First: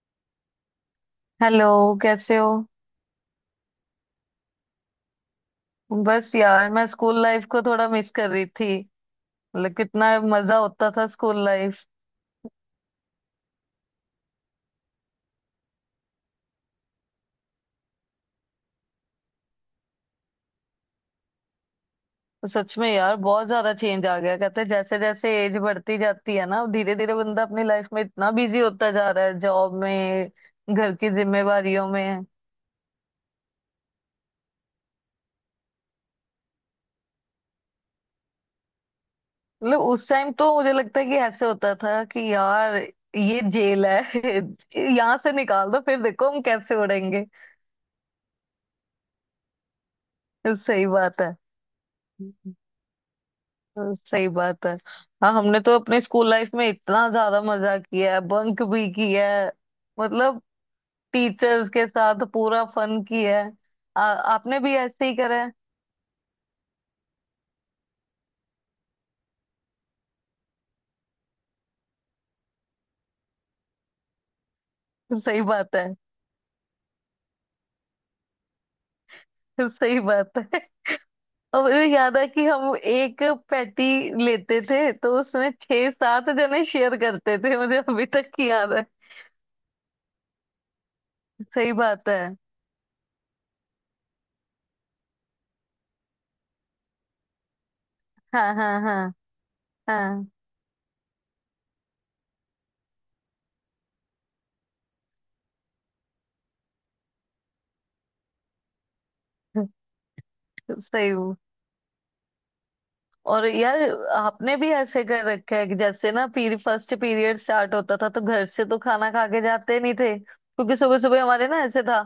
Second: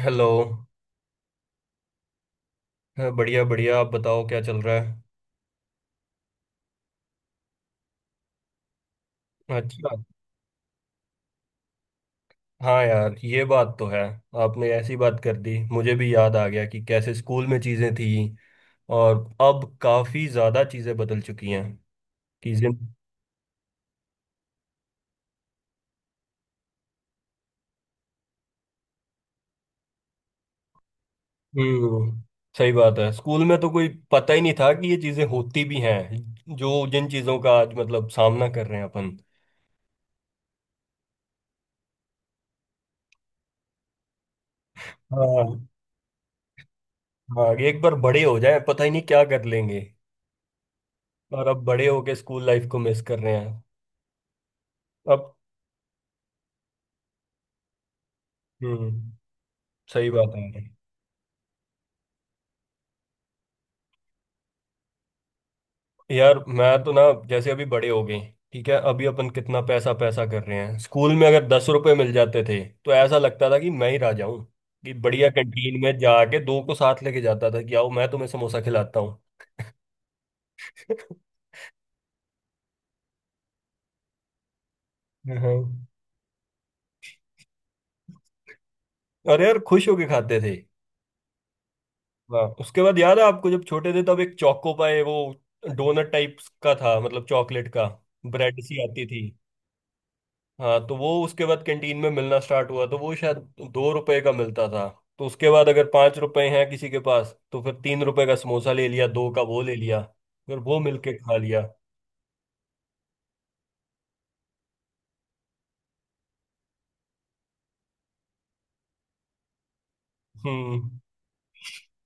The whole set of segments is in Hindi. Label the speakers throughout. Speaker 1: हेलो।
Speaker 2: हेलो। कैसे हो।
Speaker 1: हाँ, बढ़िया बढ़िया। आप बताओ क्या चल रहा है।
Speaker 2: बस यार मैं स्कूल लाइफ को थोड़ा मिस कर रही थी। मतलब
Speaker 1: अच्छा।
Speaker 2: कितना मजा होता था स्कूल लाइफ।
Speaker 1: हाँ यार, ये बात तो है। आपने ऐसी बात कर दी मुझे भी याद आ गया कि कैसे स्कूल में चीज़ें थी। और अब काफ़ी ज़्यादा चीज़ें बदल चुकी हैं। चीज़ें।
Speaker 2: सच में यार बहुत ज्यादा चेंज आ गया, कहते हैं, जैसे जैसे एज बढ़ती जाती है ना धीरे धीरे बंदा अपनी लाइफ में इतना बिजी होता जा रहा है जॉब में, घर की जिम्मेवारियों
Speaker 1: हम्म।
Speaker 2: में।
Speaker 1: सही बात है। स्कूल में तो कोई पता ही नहीं था कि ये चीज़ें होती भी हैं जो जिन चीज़ों का आज मतलब सामना कर रहे हैं अपन।
Speaker 2: मतलब उस टाइम तो मुझे लगता है कि ऐसे होता था कि यार ये जेल है। यहाँ से
Speaker 1: हाँ।
Speaker 2: निकाल दो फिर देखो हम कैसे उड़ेंगे।
Speaker 1: हाँ एक बार बड़े हो जाए पता ही नहीं क्या कर लेंगे।
Speaker 2: सही बात है।
Speaker 1: और अब बड़े होके स्कूल लाइफ को मिस कर रहे हैं।
Speaker 2: हाँ, सही बात है। हाँ,
Speaker 1: अब।
Speaker 2: हमने तो अपने स्कूल लाइफ में इतना ज्यादा मजा किया है, बंक भी
Speaker 1: हम्म।
Speaker 2: किया है।
Speaker 1: सही बात
Speaker 2: मतलब
Speaker 1: है।
Speaker 2: टीचर्स के साथ पूरा फन किया है। आपने भी ऐसे ही करा है।
Speaker 1: यार मैं तो ना जैसे अभी बड़े हो गए। ठीक है, अभी अपन कितना पैसा पैसा कर रहे हैं। स्कूल में अगर 10 रुपए मिल जाते थे तो ऐसा लगता था कि मैं ही राजा हूँ। कि बढ़िया
Speaker 2: सही बात
Speaker 1: कैंटीन
Speaker 2: है।
Speaker 1: में जाके दो को साथ लेके जाता था कि आओ मैं तुम्हें समोसा खिलाता हूँ।
Speaker 2: सही बात है। और मुझे याद है कि हम एक पैटी लेते थे तो उसमें
Speaker 1: हाँ।
Speaker 2: छह सात जने शेयर करते थे, मुझे अभी तक याद है।
Speaker 1: अरे यार खुश होके खाते थे।
Speaker 2: सही बात है।
Speaker 1: हाँ उसके बाद याद है आपको जब छोटे थे तब एक चोको पाए वो डोनट टाइप का था, मतलब चॉकलेट का।
Speaker 2: हाँ
Speaker 1: ब्रेड
Speaker 2: हाँ
Speaker 1: सी आती
Speaker 2: हाँ।
Speaker 1: थी।
Speaker 2: हाँ।
Speaker 1: हाँ तो वो उसके बाद कैंटीन में मिलना स्टार्ट हुआ तो वो शायद 2 रुपए का मिलता था। तो उसके बाद अगर 5 रुपए हैं किसी के पास तो फिर 3 रुपए का समोसा ले लिया, दो का वो ले लिया, फिर वो मिलके खा
Speaker 2: सही।
Speaker 1: लिया।
Speaker 2: और यार आपने भी ऐसे कर रखा है कि जैसे ना पीरी फर्स्ट पीरियड स्टार्ट होता था तो घर से तो खाना खा के जाते नहीं थे क्योंकि
Speaker 1: हम्म।
Speaker 2: सुबह सुबह हमारे ना ऐसे था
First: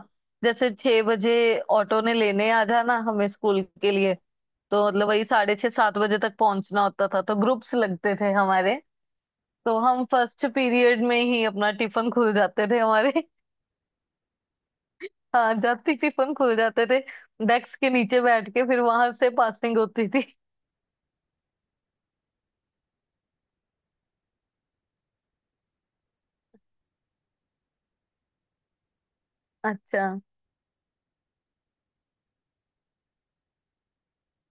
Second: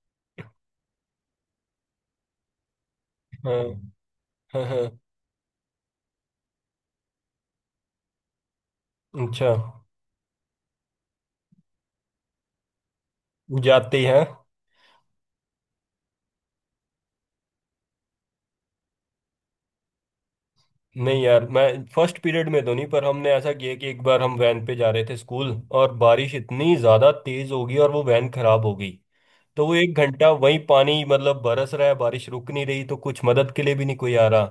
Speaker 2: जैसे 6 बजे ऑटो ने लेने आ जाना हमें स्कूल
Speaker 1: हाँ
Speaker 2: के लिए।
Speaker 1: हाँ
Speaker 2: तो
Speaker 1: हाँ।
Speaker 2: मतलब वही साढ़े छह सात बजे तक पहुंचना होता था तो ग्रुप्स लगते थे हमारे।
Speaker 1: अच्छा।
Speaker 2: तो हम फर्स्ट पीरियड में ही अपना टिफिन खुल जाते थे हमारे।
Speaker 1: जाते हैं।
Speaker 2: हाँ, जाते ही टिफिन खुल जाते थे। डेस्क के नीचे बैठ के फिर वहां से पासिंग होती थी।
Speaker 1: नहीं यार, मैं फर्स्ट पीरियड में तो नहीं, पर हमने ऐसा किया कि एक बार हम वैन पे जा रहे थे स्कूल और बारिश इतनी ज़्यादा तेज़ हो गई और वो वैन खराब हो गई। तो वो एक
Speaker 2: अच्छा।
Speaker 1: घंटा वही पानी, मतलब बरस रहा है बारिश रुक नहीं रही, तो कुछ मदद के लिए भी नहीं कोई आ रहा।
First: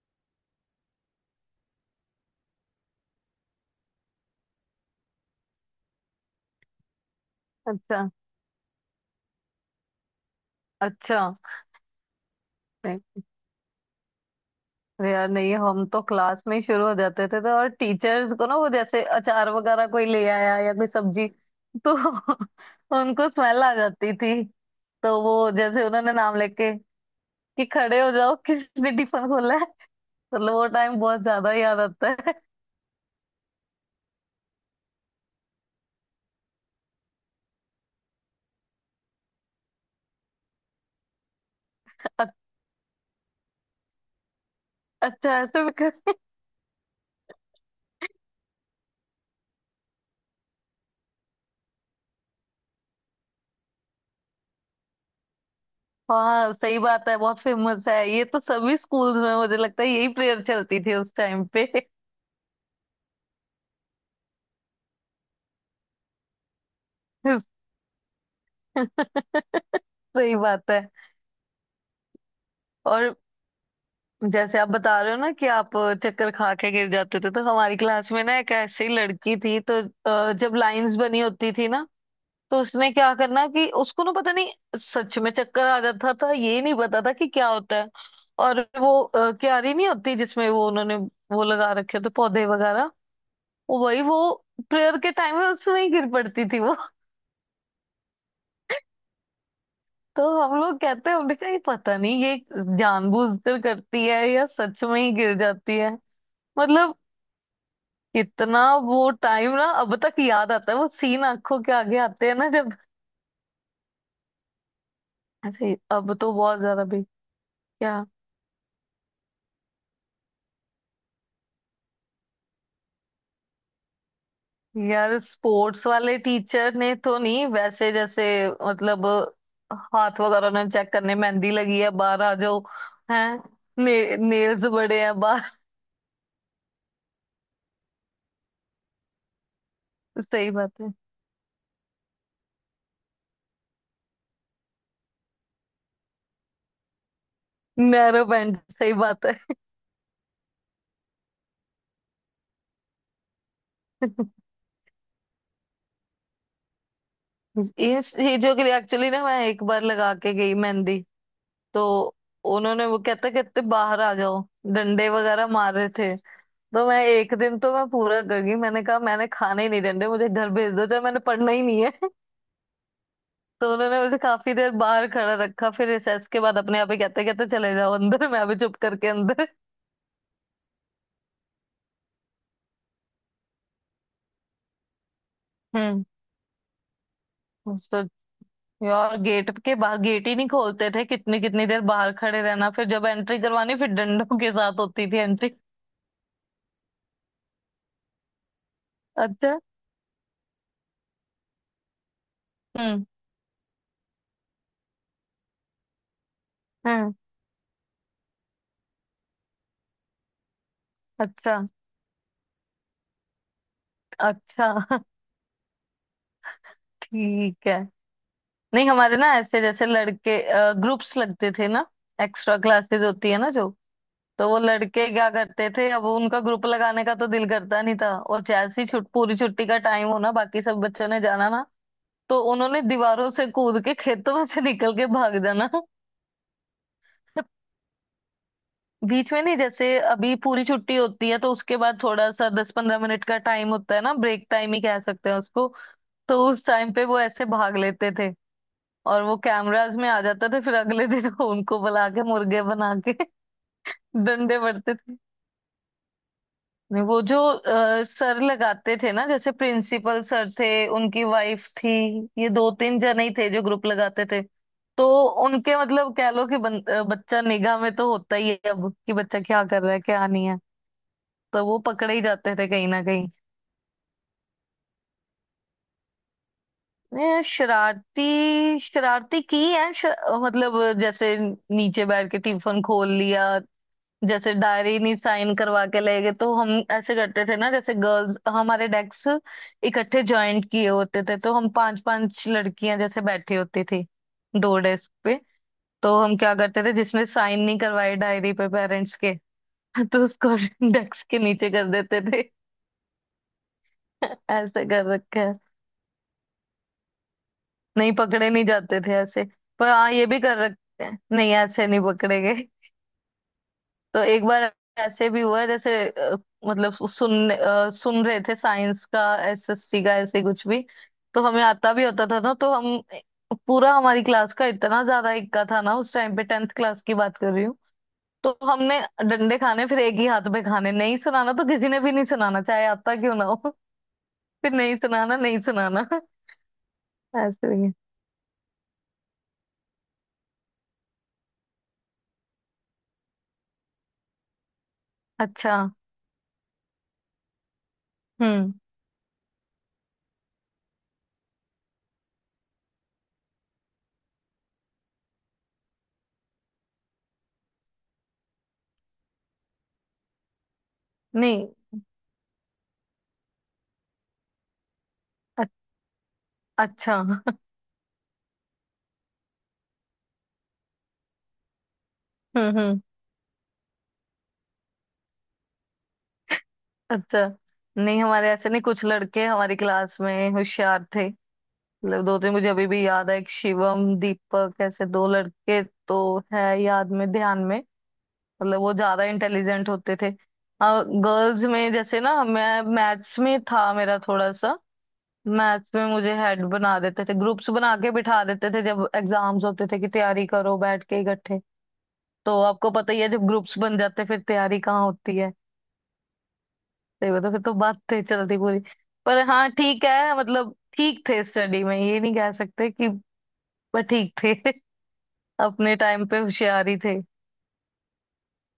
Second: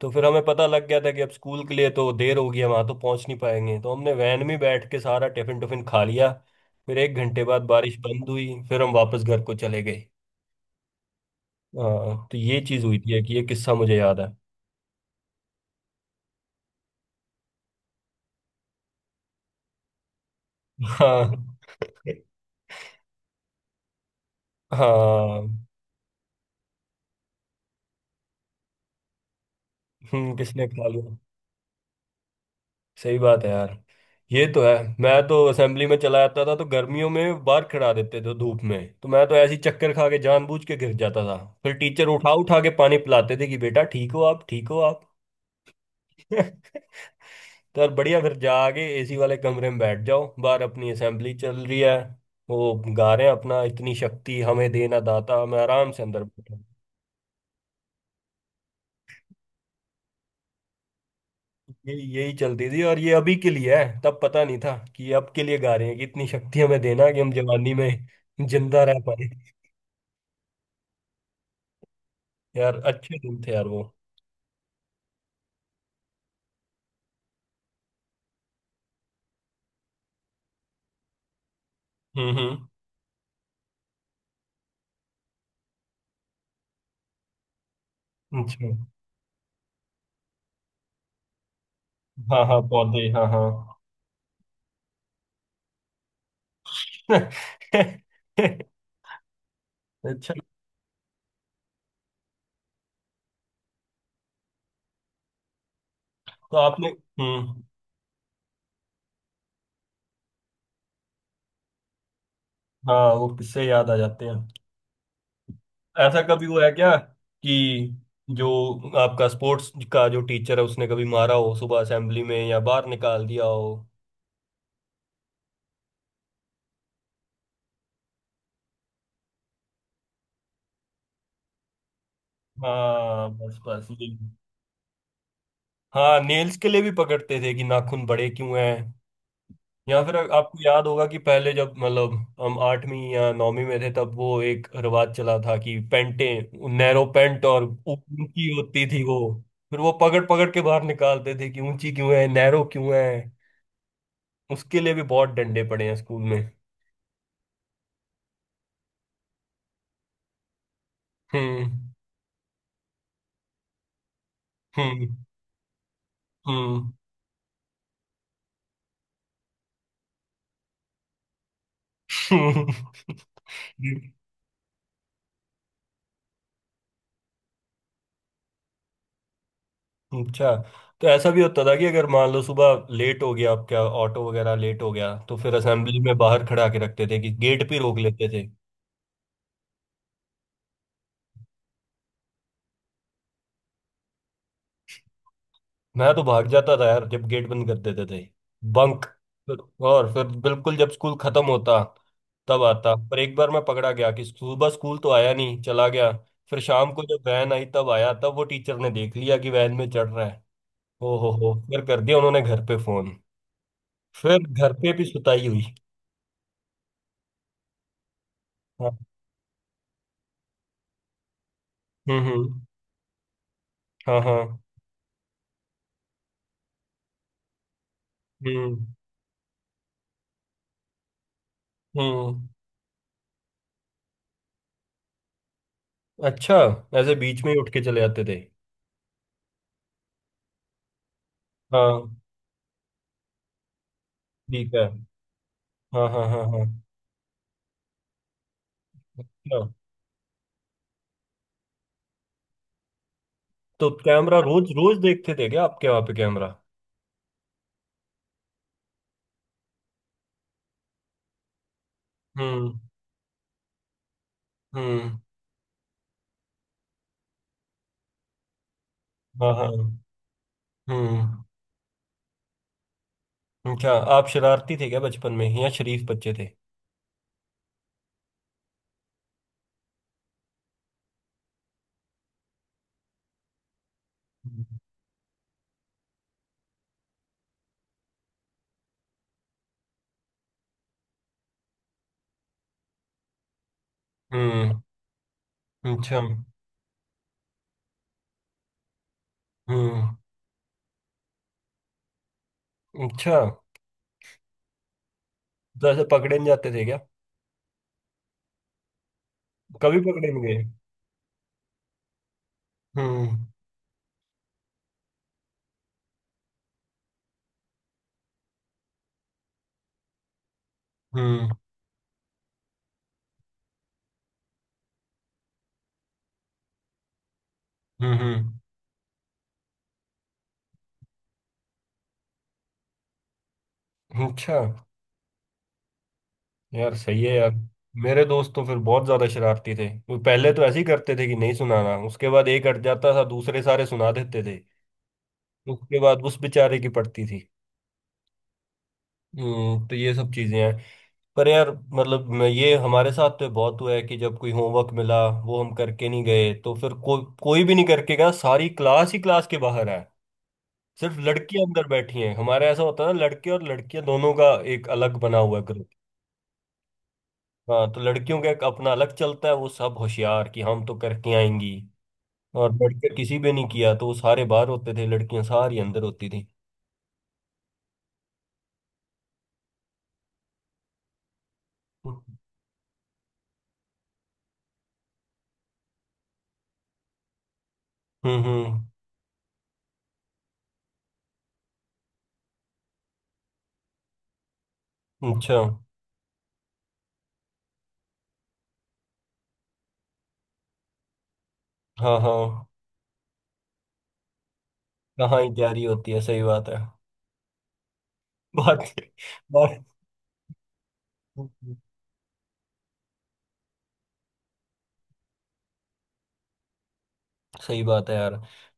Speaker 1: तो फिर हमें पता लग गया था कि अब स्कूल के लिए तो देर होगी, हम वहां तो पहुंच नहीं पाएंगे, तो हमने वैन में बैठ के सारा टिफिन टुफिन खा लिया। फिर 1 घंटे बाद बारिश
Speaker 2: अच्छा।
Speaker 1: बंद हुई फिर हम वापस घर को चले गए।
Speaker 2: अच्छा।
Speaker 1: हाँ तो ये चीज हुई थी कि ये किस्सा मुझे याद है।
Speaker 2: अरे यार नहीं, हम तो क्लास में ही शुरू हो जाते थे तो, और टीचर्स को ना वो जैसे अचार वगैरह कोई ले आया या कोई सब्जी
Speaker 1: हाँ।
Speaker 2: तो उनको स्मेल आ जाती थी। तो
Speaker 1: हाँ।
Speaker 2: वो जैसे उन्होंने नाम लेके कि खड़े हो जाओ किसने टिफिन खोला है। तो मतलब वो
Speaker 1: किसने खा
Speaker 2: टाइम
Speaker 1: लिया।
Speaker 2: बहुत ज्यादा याद आता है।
Speaker 1: सही बात है यार, ये तो है। मैं तो असेंबली में चला जाता था तो गर्मियों में बाहर खड़ा देते थे धूप में, तो मैं तो ऐसी चक्कर खा के जानबूझ के गिर जाता था। फिर टीचर
Speaker 2: अ-
Speaker 1: उठा उठा के पानी पिलाते थे कि बेटा ठीक हो आप, ठीक हो आप।
Speaker 2: अच्छा ऐसे भी कर।
Speaker 1: तो यार बढ़िया, फिर जाके एसी वाले कमरे में बैठ जाओ, बाहर अपनी असेंबली चल रही है, वो गा रहे हैं अपना इतनी शक्ति हमें देना दाता, मैं आराम से अंदर
Speaker 2: हाँ
Speaker 1: बैठा।
Speaker 2: सही बात है, बहुत फेमस है ये तो, सभी स्कूल्स में मुझे लगता है यही प्रेयर चलती थी उस टाइम पे।
Speaker 1: यही यही चलती थी। और ये अभी के लिए है, तब पता नहीं था कि ये अब के लिए गा रहे हैं कि इतनी शक्ति हमें देना कि हम जवानी में जिंदा रह पाए।
Speaker 2: सही बात है।
Speaker 1: यार
Speaker 2: और
Speaker 1: अच्छे दिन थे यार वो।
Speaker 2: जैसे आप बता रहे हो ना कि आप चक्कर खा के गिर जाते थे तो हमारी क्लास में ना एक ऐसी लड़की थी तो जब लाइंस बनी होती थी ना, तो
Speaker 1: हम्म।
Speaker 2: उसने क्या करना कि उसको ना पता नहीं, सच में चक्कर आ जाता था, ये नहीं पता था कि क्या होता है। और
Speaker 1: अच्छा।
Speaker 2: वो क्यारी नहीं होती जिसमें वो उन्होंने वो लगा रखे होते
Speaker 1: हाँ
Speaker 2: पौधे
Speaker 1: हाँ
Speaker 2: वगैरह,
Speaker 1: पौधे हाँ हाँ।
Speaker 2: वो वही वो प्रेयर के टाइम में उसमें ही गिर पड़ती थी वो। तो
Speaker 1: अच्छा।
Speaker 2: हम लोग कहते हैं, हमने कहा ये पता नहीं ये जानबूझकर करती है या सच में ही गिर जाती है।
Speaker 1: तो आपने।
Speaker 2: मतलब
Speaker 1: हम्म।
Speaker 2: इतना वो टाइम ना अब तक याद आता है, वो सीन आंखों के आगे आते हैं ना जब।
Speaker 1: हाँ वो किससे याद आ जाते हैं।
Speaker 2: अरे अब
Speaker 1: ऐसा
Speaker 2: तो
Speaker 1: कभी
Speaker 2: बहुत
Speaker 1: हुआ है
Speaker 2: ज्यादा
Speaker 1: क्या
Speaker 2: भी
Speaker 1: कि
Speaker 2: क्या।
Speaker 1: जो आपका स्पोर्ट्स का जो टीचर है उसने कभी मारा हो सुबह असेंबली में या बाहर निकाल दिया हो।
Speaker 2: यार स्पोर्ट्स वाले टीचर ने तो नहीं, वैसे जैसे मतलब हाथ वगैरह ने चेक करने, मेहंदी लगी है बाहर आ जाओ। हैं।
Speaker 1: हाँ बस बस यही।
Speaker 2: नेल्स बड़े हैं बाहर।
Speaker 1: हाँ नेल्स के लिए भी पकड़ते थे कि नाखून बड़े क्यों हैं। या फिर
Speaker 2: सही
Speaker 1: आपको
Speaker 2: बात
Speaker 1: याद
Speaker 2: है।
Speaker 1: होगा कि पहले जब मतलब हम आठवीं या नौवीं में थे तब वो एक रिवाज चला था कि पैंटें नैरो पैंट और
Speaker 2: नैरो
Speaker 1: ऊंची
Speaker 2: पैंट
Speaker 1: होती
Speaker 2: सही
Speaker 1: थी वो।
Speaker 2: बात है।
Speaker 1: फिर वो पकड़ पकड़ के बाहर निकालते थे कि ऊंची क्यों है, नैरो क्यों है। उसके लिए भी बहुत डंडे पड़े हैं स्कूल में।
Speaker 2: इन चीजों के लिए एक्चुअली ना मैं एक बार लगा के गई मेहंदी। तो
Speaker 1: हम्म।
Speaker 2: उन्होंने वो कहते कहते बाहर आ जाओ, डंडे
Speaker 1: हम्म।
Speaker 2: वगैरह मार रहे थे। तो
Speaker 1: हम्म।
Speaker 2: मैं एक दिन तो मैं पूरा कर गई, मैंने कहा मैंने खाने ही नहीं देने, मुझे घर भेज दो, चाहे मैंने पढ़ना ही नहीं है।
Speaker 1: हम्म।
Speaker 2: तो उन्होंने मुझे काफी देर बाहर खड़ा रखा, फिर रिसेस के बाद अपने आप ही कहते कहते चले जाओ अंदर, मैं भी चुप करके अंदर।
Speaker 1: अच्छा, तो ऐसा भी होता था कि अगर मान लो सुबह लेट हो गया आपका ऑटो वगैरह लेट हो गया, तो फिर असेंबली
Speaker 2: हम्म।
Speaker 1: में बाहर खड़ा के रखते थे, कि गेट पे रोक
Speaker 2: तो
Speaker 1: लेते थे।
Speaker 2: यार गेट के बाहर गेट ही नहीं खोलते थे, कितनी कितनी देर बाहर खड़े रहना, फिर जब एंट्री करवानी फिर डंडों के साथ होती थी एंट्री।
Speaker 1: मैं तो भाग जाता था यार जब गेट बंद कर देते थे। बंक।
Speaker 2: अच्छा।
Speaker 1: और फिर बिल्कुल जब स्कूल खत्म होता तब आता,
Speaker 2: हम्म
Speaker 1: पर एक बार मैं पकड़ा गया कि सुबह स्कूल तो आया नहीं, चला गया। फिर शाम को
Speaker 2: हम्म।
Speaker 1: जब वैन आई तब आया, तब वो टीचर ने देख लिया कि वैन में चढ़ रहा है। ओ हो,
Speaker 2: अच्छा।
Speaker 1: फिर कर दिया उन्होंने घर पे फोन। फिर
Speaker 2: अच्छा।
Speaker 1: घर पे भी सुताई हुई।
Speaker 2: ठीक है। नहीं
Speaker 1: हाँ।
Speaker 2: हमारे ना ऐसे जैसे लड़के ग्रुप्स लगते थे ना, एक्स्ट्रा
Speaker 1: हम्म।
Speaker 2: क्लासेस होती है ना जो।
Speaker 1: हाँ हाँ।
Speaker 2: तो वो लड़के क्या करते थे, अब उनका ग्रुप लगाने का तो दिल करता नहीं था और
Speaker 1: हम्म
Speaker 2: जैसे ही छुट पूरी छुट्टी का टाइम होना, बाकी सब बच्चों ने जाना ना, तो
Speaker 1: हम्म।
Speaker 2: उन्होंने दीवारों से कूद के खेतों में से निकल के भाग जाना।
Speaker 1: अच्छा, ऐसे बीच में ही उठ के चले आते थे।
Speaker 2: बीच में नहीं, जैसे अभी पूरी छुट्टी होती है तो उसके बाद
Speaker 1: हाँ
Speaker 2: थोड़ा सा 10-15 मिनट का टाइम होता है ना, ब्रेक
Speaker 1: ठीक
Speaker 2: टाइम ही
Speaker 1: है।
Speaker 2: कह सकते हैं उसको।
Speaker 1: हाँ हाँ
Speaker 2: तो
Speaker 1: हाँ हाँ।
Speaker 2: उस टाइम पे वो ऐसे भाग लेते थे और वो
Speaker 1: अच्छा,
Speaker 2: कैमराज में आ जाता था, फिर अगले दिन उनको बुला के मुर्गे बना के
Speaker 1: तो कैमरा
Speaker 2: डंडे
Speaker 1: रोज
Speaker 2: पड़ते
Speaker 1: रोज
Speaker 2: थे।
Speaker 1: देखते थे क्या आपके वहां पे कैमरा।
Speaker 2: नहीं वो जो सर लगाते थे ना, जैसे प्रिंसिपल सर थे, उनकी वाइफ थी, ये दो
Speaker 1: हम्म।
Speaker 2: तीन जने ही थे जो ग्रुप लगाते थे। तो
Speaker 1: हम्म।
Speaker 2: उनके मतलब कह लो कि बच्चा निगाह में तो होता ही है अब कि बच्चा
Speaker 1: हाँ
Speaker 2: क्या
Speaker 1: हाँ।
Speaker 2: कर रहा है क्या नहीं है,
Speaker 1: हम्म।
Speaker 2: तो वो पकड़े ही जाते थे कहीं ना कहीं।
Speaker 1: अच्छा, आप शरारती थे क्या बचपन में या शरीफ बच्चे थे।
Speaker 2: ये शरारती शरारती की है। मतलब जैसे नीचे बैठ के टिफिन खोल लिया, जैसे डायरी नहीं साइन करवा के ले गए तो हम ऐसे करते थे ना, जैसे गर्ल्स हमारे डेस्क इकट्ठे ज्वाइंट किए होते थे तो हम पांच पांच लड़कियां जैसे बैठी होती थी दो
Speaker 1: हम्म।
Speaker 2: डेस्क पे। तो
Speaker 1: अच्छा।
Speaker 2: हम क्या करते थे, जिसने साइन नहीं करवाए डायरी पे पेरेंट्स के,
Speaker 1: हम्म।
Speaker 2: तो उसको डेस्क के नीचे कर देते थे।
Speaker 1: अच्छा,
Speaker 2: ऐसे कर रखा है।
Speaker 1: जैसे पकड़े नहीं जाते थे क्या।
Speaker 2: नहीं, पकड़े नहीं जाते थे ऐसे। पर
Speaker 1: कभी
Speaker 2: हाँ, ये
Speaker 1: पकड़े
Speaker 2: भी
Speaker 1: नहीं
Speaker 2: कर
Speaker 1: गए।
Speaker 2: रखते हैं, नहीं ऐसे नहीं पकड़े गए।
Speaker 1: हम्म।
Speaker 2: तो एक बार ऐसे भी हुआ, जैसे मतलब सुन सुन रहे थे साइंस का, एसएससी का, ऐसे कुछ भी। तो
Speaker 1: हम्म।
Speaker 2: हमें आता भी होता था ना तो हम पूरा हमारी क्लास का इतना ज्यादा इक्का था ना उस टाइम पे, टेंथ क्लास की बात कर रही हूँ।
Speaker 1: हम्म।
Speaker 2: तो हमने डंडे खाने फिर एक ही हाथ में खाने, नहीं सुनाना तो किसी ने भी नहीं सुनाना, चाहे आता क्यों ना हो।
Speaker 1: अच्छा।
Speaker 2: फिर नहीं सुनाना नहीं सुनाना।
Speaker 1: यार सही है यार।
Speaker 2: ऐसे ही।
Speaker 1: मेरे दोस्त तो फिर बहुत ज्यादा शरारती थे, वो पहले तो ऐसे ही करते थे कि नहीं सुनाना, उसके बाद एक अट जाता था दूसरे सारे सुना देते थे।
Speaker 2: अच्छा।
Speaker 1: उसके बाद उस बेचारे की पड़ती थी।
Speaker 2: हम्म।
Speaker 1: हम्म। तो ये सब चीजें हैं। पर यार मतलब ये हमारे साथ तो बहुत हुआ है कि जब कोई होमवर्क मिला वो हम करके नहीं गए तो फिर कोई भी नहीं करके गया, सारी क्लास ही क्लास के बाहर है, सिर्फ लड़कियां
Speaker 2: नहीं।
Speaker 1: अंदर बैठी हैं। हमारे ऐसा होता है ना, लड़के और लड़कियां दोनों का एक अलग बना हुआ
Speaker 2: अ-
Speaker 1: ग्रुप।
Speaker 2: अच्छा।
Speaker 1: हाँ तो लड़कियों का एक अपना अलग चलता है, वो सब होशियार कि हम तो करके आएंगी। और
Speaker 2: हम्म।
Speaker 1: लड़के किसी भी नहीं किया तो वो सारे बाहर होते थे, लड़कियां सारी अंदर होती थी।
Speaker 2: अच्छा। नहीं हमारे ऐसे नहीं, कुछ लड़के हमारी क्लास में होशियार थे।
Speaker 1: हम्म
Speaker 2: मतलब दो तीन मुझे अभी भी याद है, एक शिवम दीपक ऐसे दो लड़के, तो है याद में ध्यान में। मतलब
Speaker 1: हम्म।
Speaker 2: वो ज्यादा इंटेलिजेंट होते थे। गर्ल्स में जैसे ना मैं मैथ्स में था, मेरा थोड़ा सा
Speaker 1: अच्छा।
Speaker 2: मैथ्स में मुझे हेड बना देते थे, ग्रुप्स बना के बिठा देते थे जब एग्जाम्स होते थे कि तैयारी करो बैठ के इकट्ठे।
Speaker 1: हाँ
Speaker 2: तो
Speaker 1: हाँ।
Speaker 2: आपको पता ही है, जब ग्रुप्स बन जाते हैं, फिर तैयारी कहाँ होती
Speaker 1: कहाँ ही
Speaker 2: है।
Speaker 1: तैयारी होती है, सही बात है।
Speaker 2: सही बता, फिर तो बात थे चलती
Speaker 1: बहुत।
Speaker 2: पूरी। पर हाँ
Speaker 1: बहुत।
Speaker 2: ठीक है, मतलब ठीक थे स्टडी में, ये नहीं कह सकते कि, पर ठीक थे। अपने टाइम पे होशियार ही थे।
Speaker 1: सही बात है यार,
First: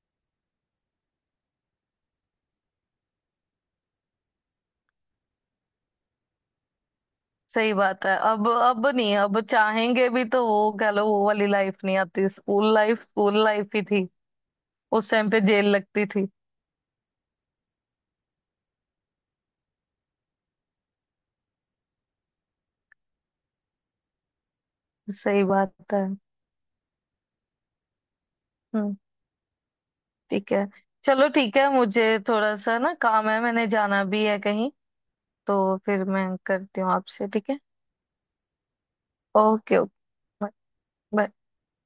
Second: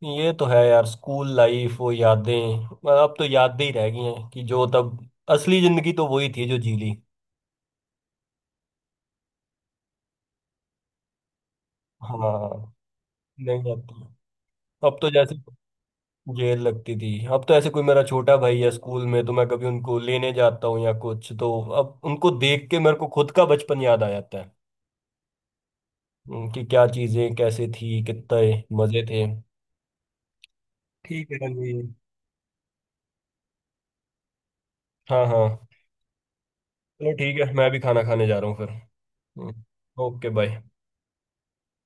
Speaker 1: ये तो है यार। स्कूल लाइफ, वो यादें मतलब अब तो यादें ही रह गई हैं कि जो तब असली जिंदगी तो वही थी जो जी ली।
Speaker 2: सही बात है। अब नहीं, अब चाहेंगे भी तो वो कह लो वो वाली लाइफ नहीं आती,
Speaker 1: हाँ।
Speaker 2: स्कूल
Speaker 1: नहीं
Speaker 2: लाइफ ही
Speaker 1: आती।
Speaker 2: थी।
Speaker 1: अब तो
Speaker 2: उस टाइम
Speaker 1: जैसे
Speaker 2: पे जेल लगती थी।
Speaker 1: जेल लगती थी। अब तो ऐसे कोई मेरा छोटा भाई है स्कूल में तो मैं कभी उनको लेने जाता हूँ या कुछ तो, अब उनको देख के मेरे को खुद का बचपन याद आ जाता है।
Speaker 2: सही बात है।
Speaker 1: कि क्या चीजें कैसे थी कितने
Speaker 2: हम्म।
Speaker 1: मजे थे।
Speaker 2: ठीक है। चलो
Speaker 1: ठीक है
Speaker 2: ठीक है,
Speaker 1: जी।
Speaker 2: मुझे थोड़ा सा ना काम है, मैंने जाना भी है कहीं।
Speaker 1: हाँ हाँ।
Speaker 2: तो फिर मैं करती हूँ
Speaker 1: चलो
Speaker 2: आपसे,
Speaker 1: ठीक
Speaker 2: ठीक
Speaker 1: है,
Speaker 2: है।
Speaker 1: मैं भी खाना खाने जा रहा हूँ फिर। हम्म।
Speaker 2: Okay okay.
Speaker 1: ओके भाई।
Speaker 2: बाय।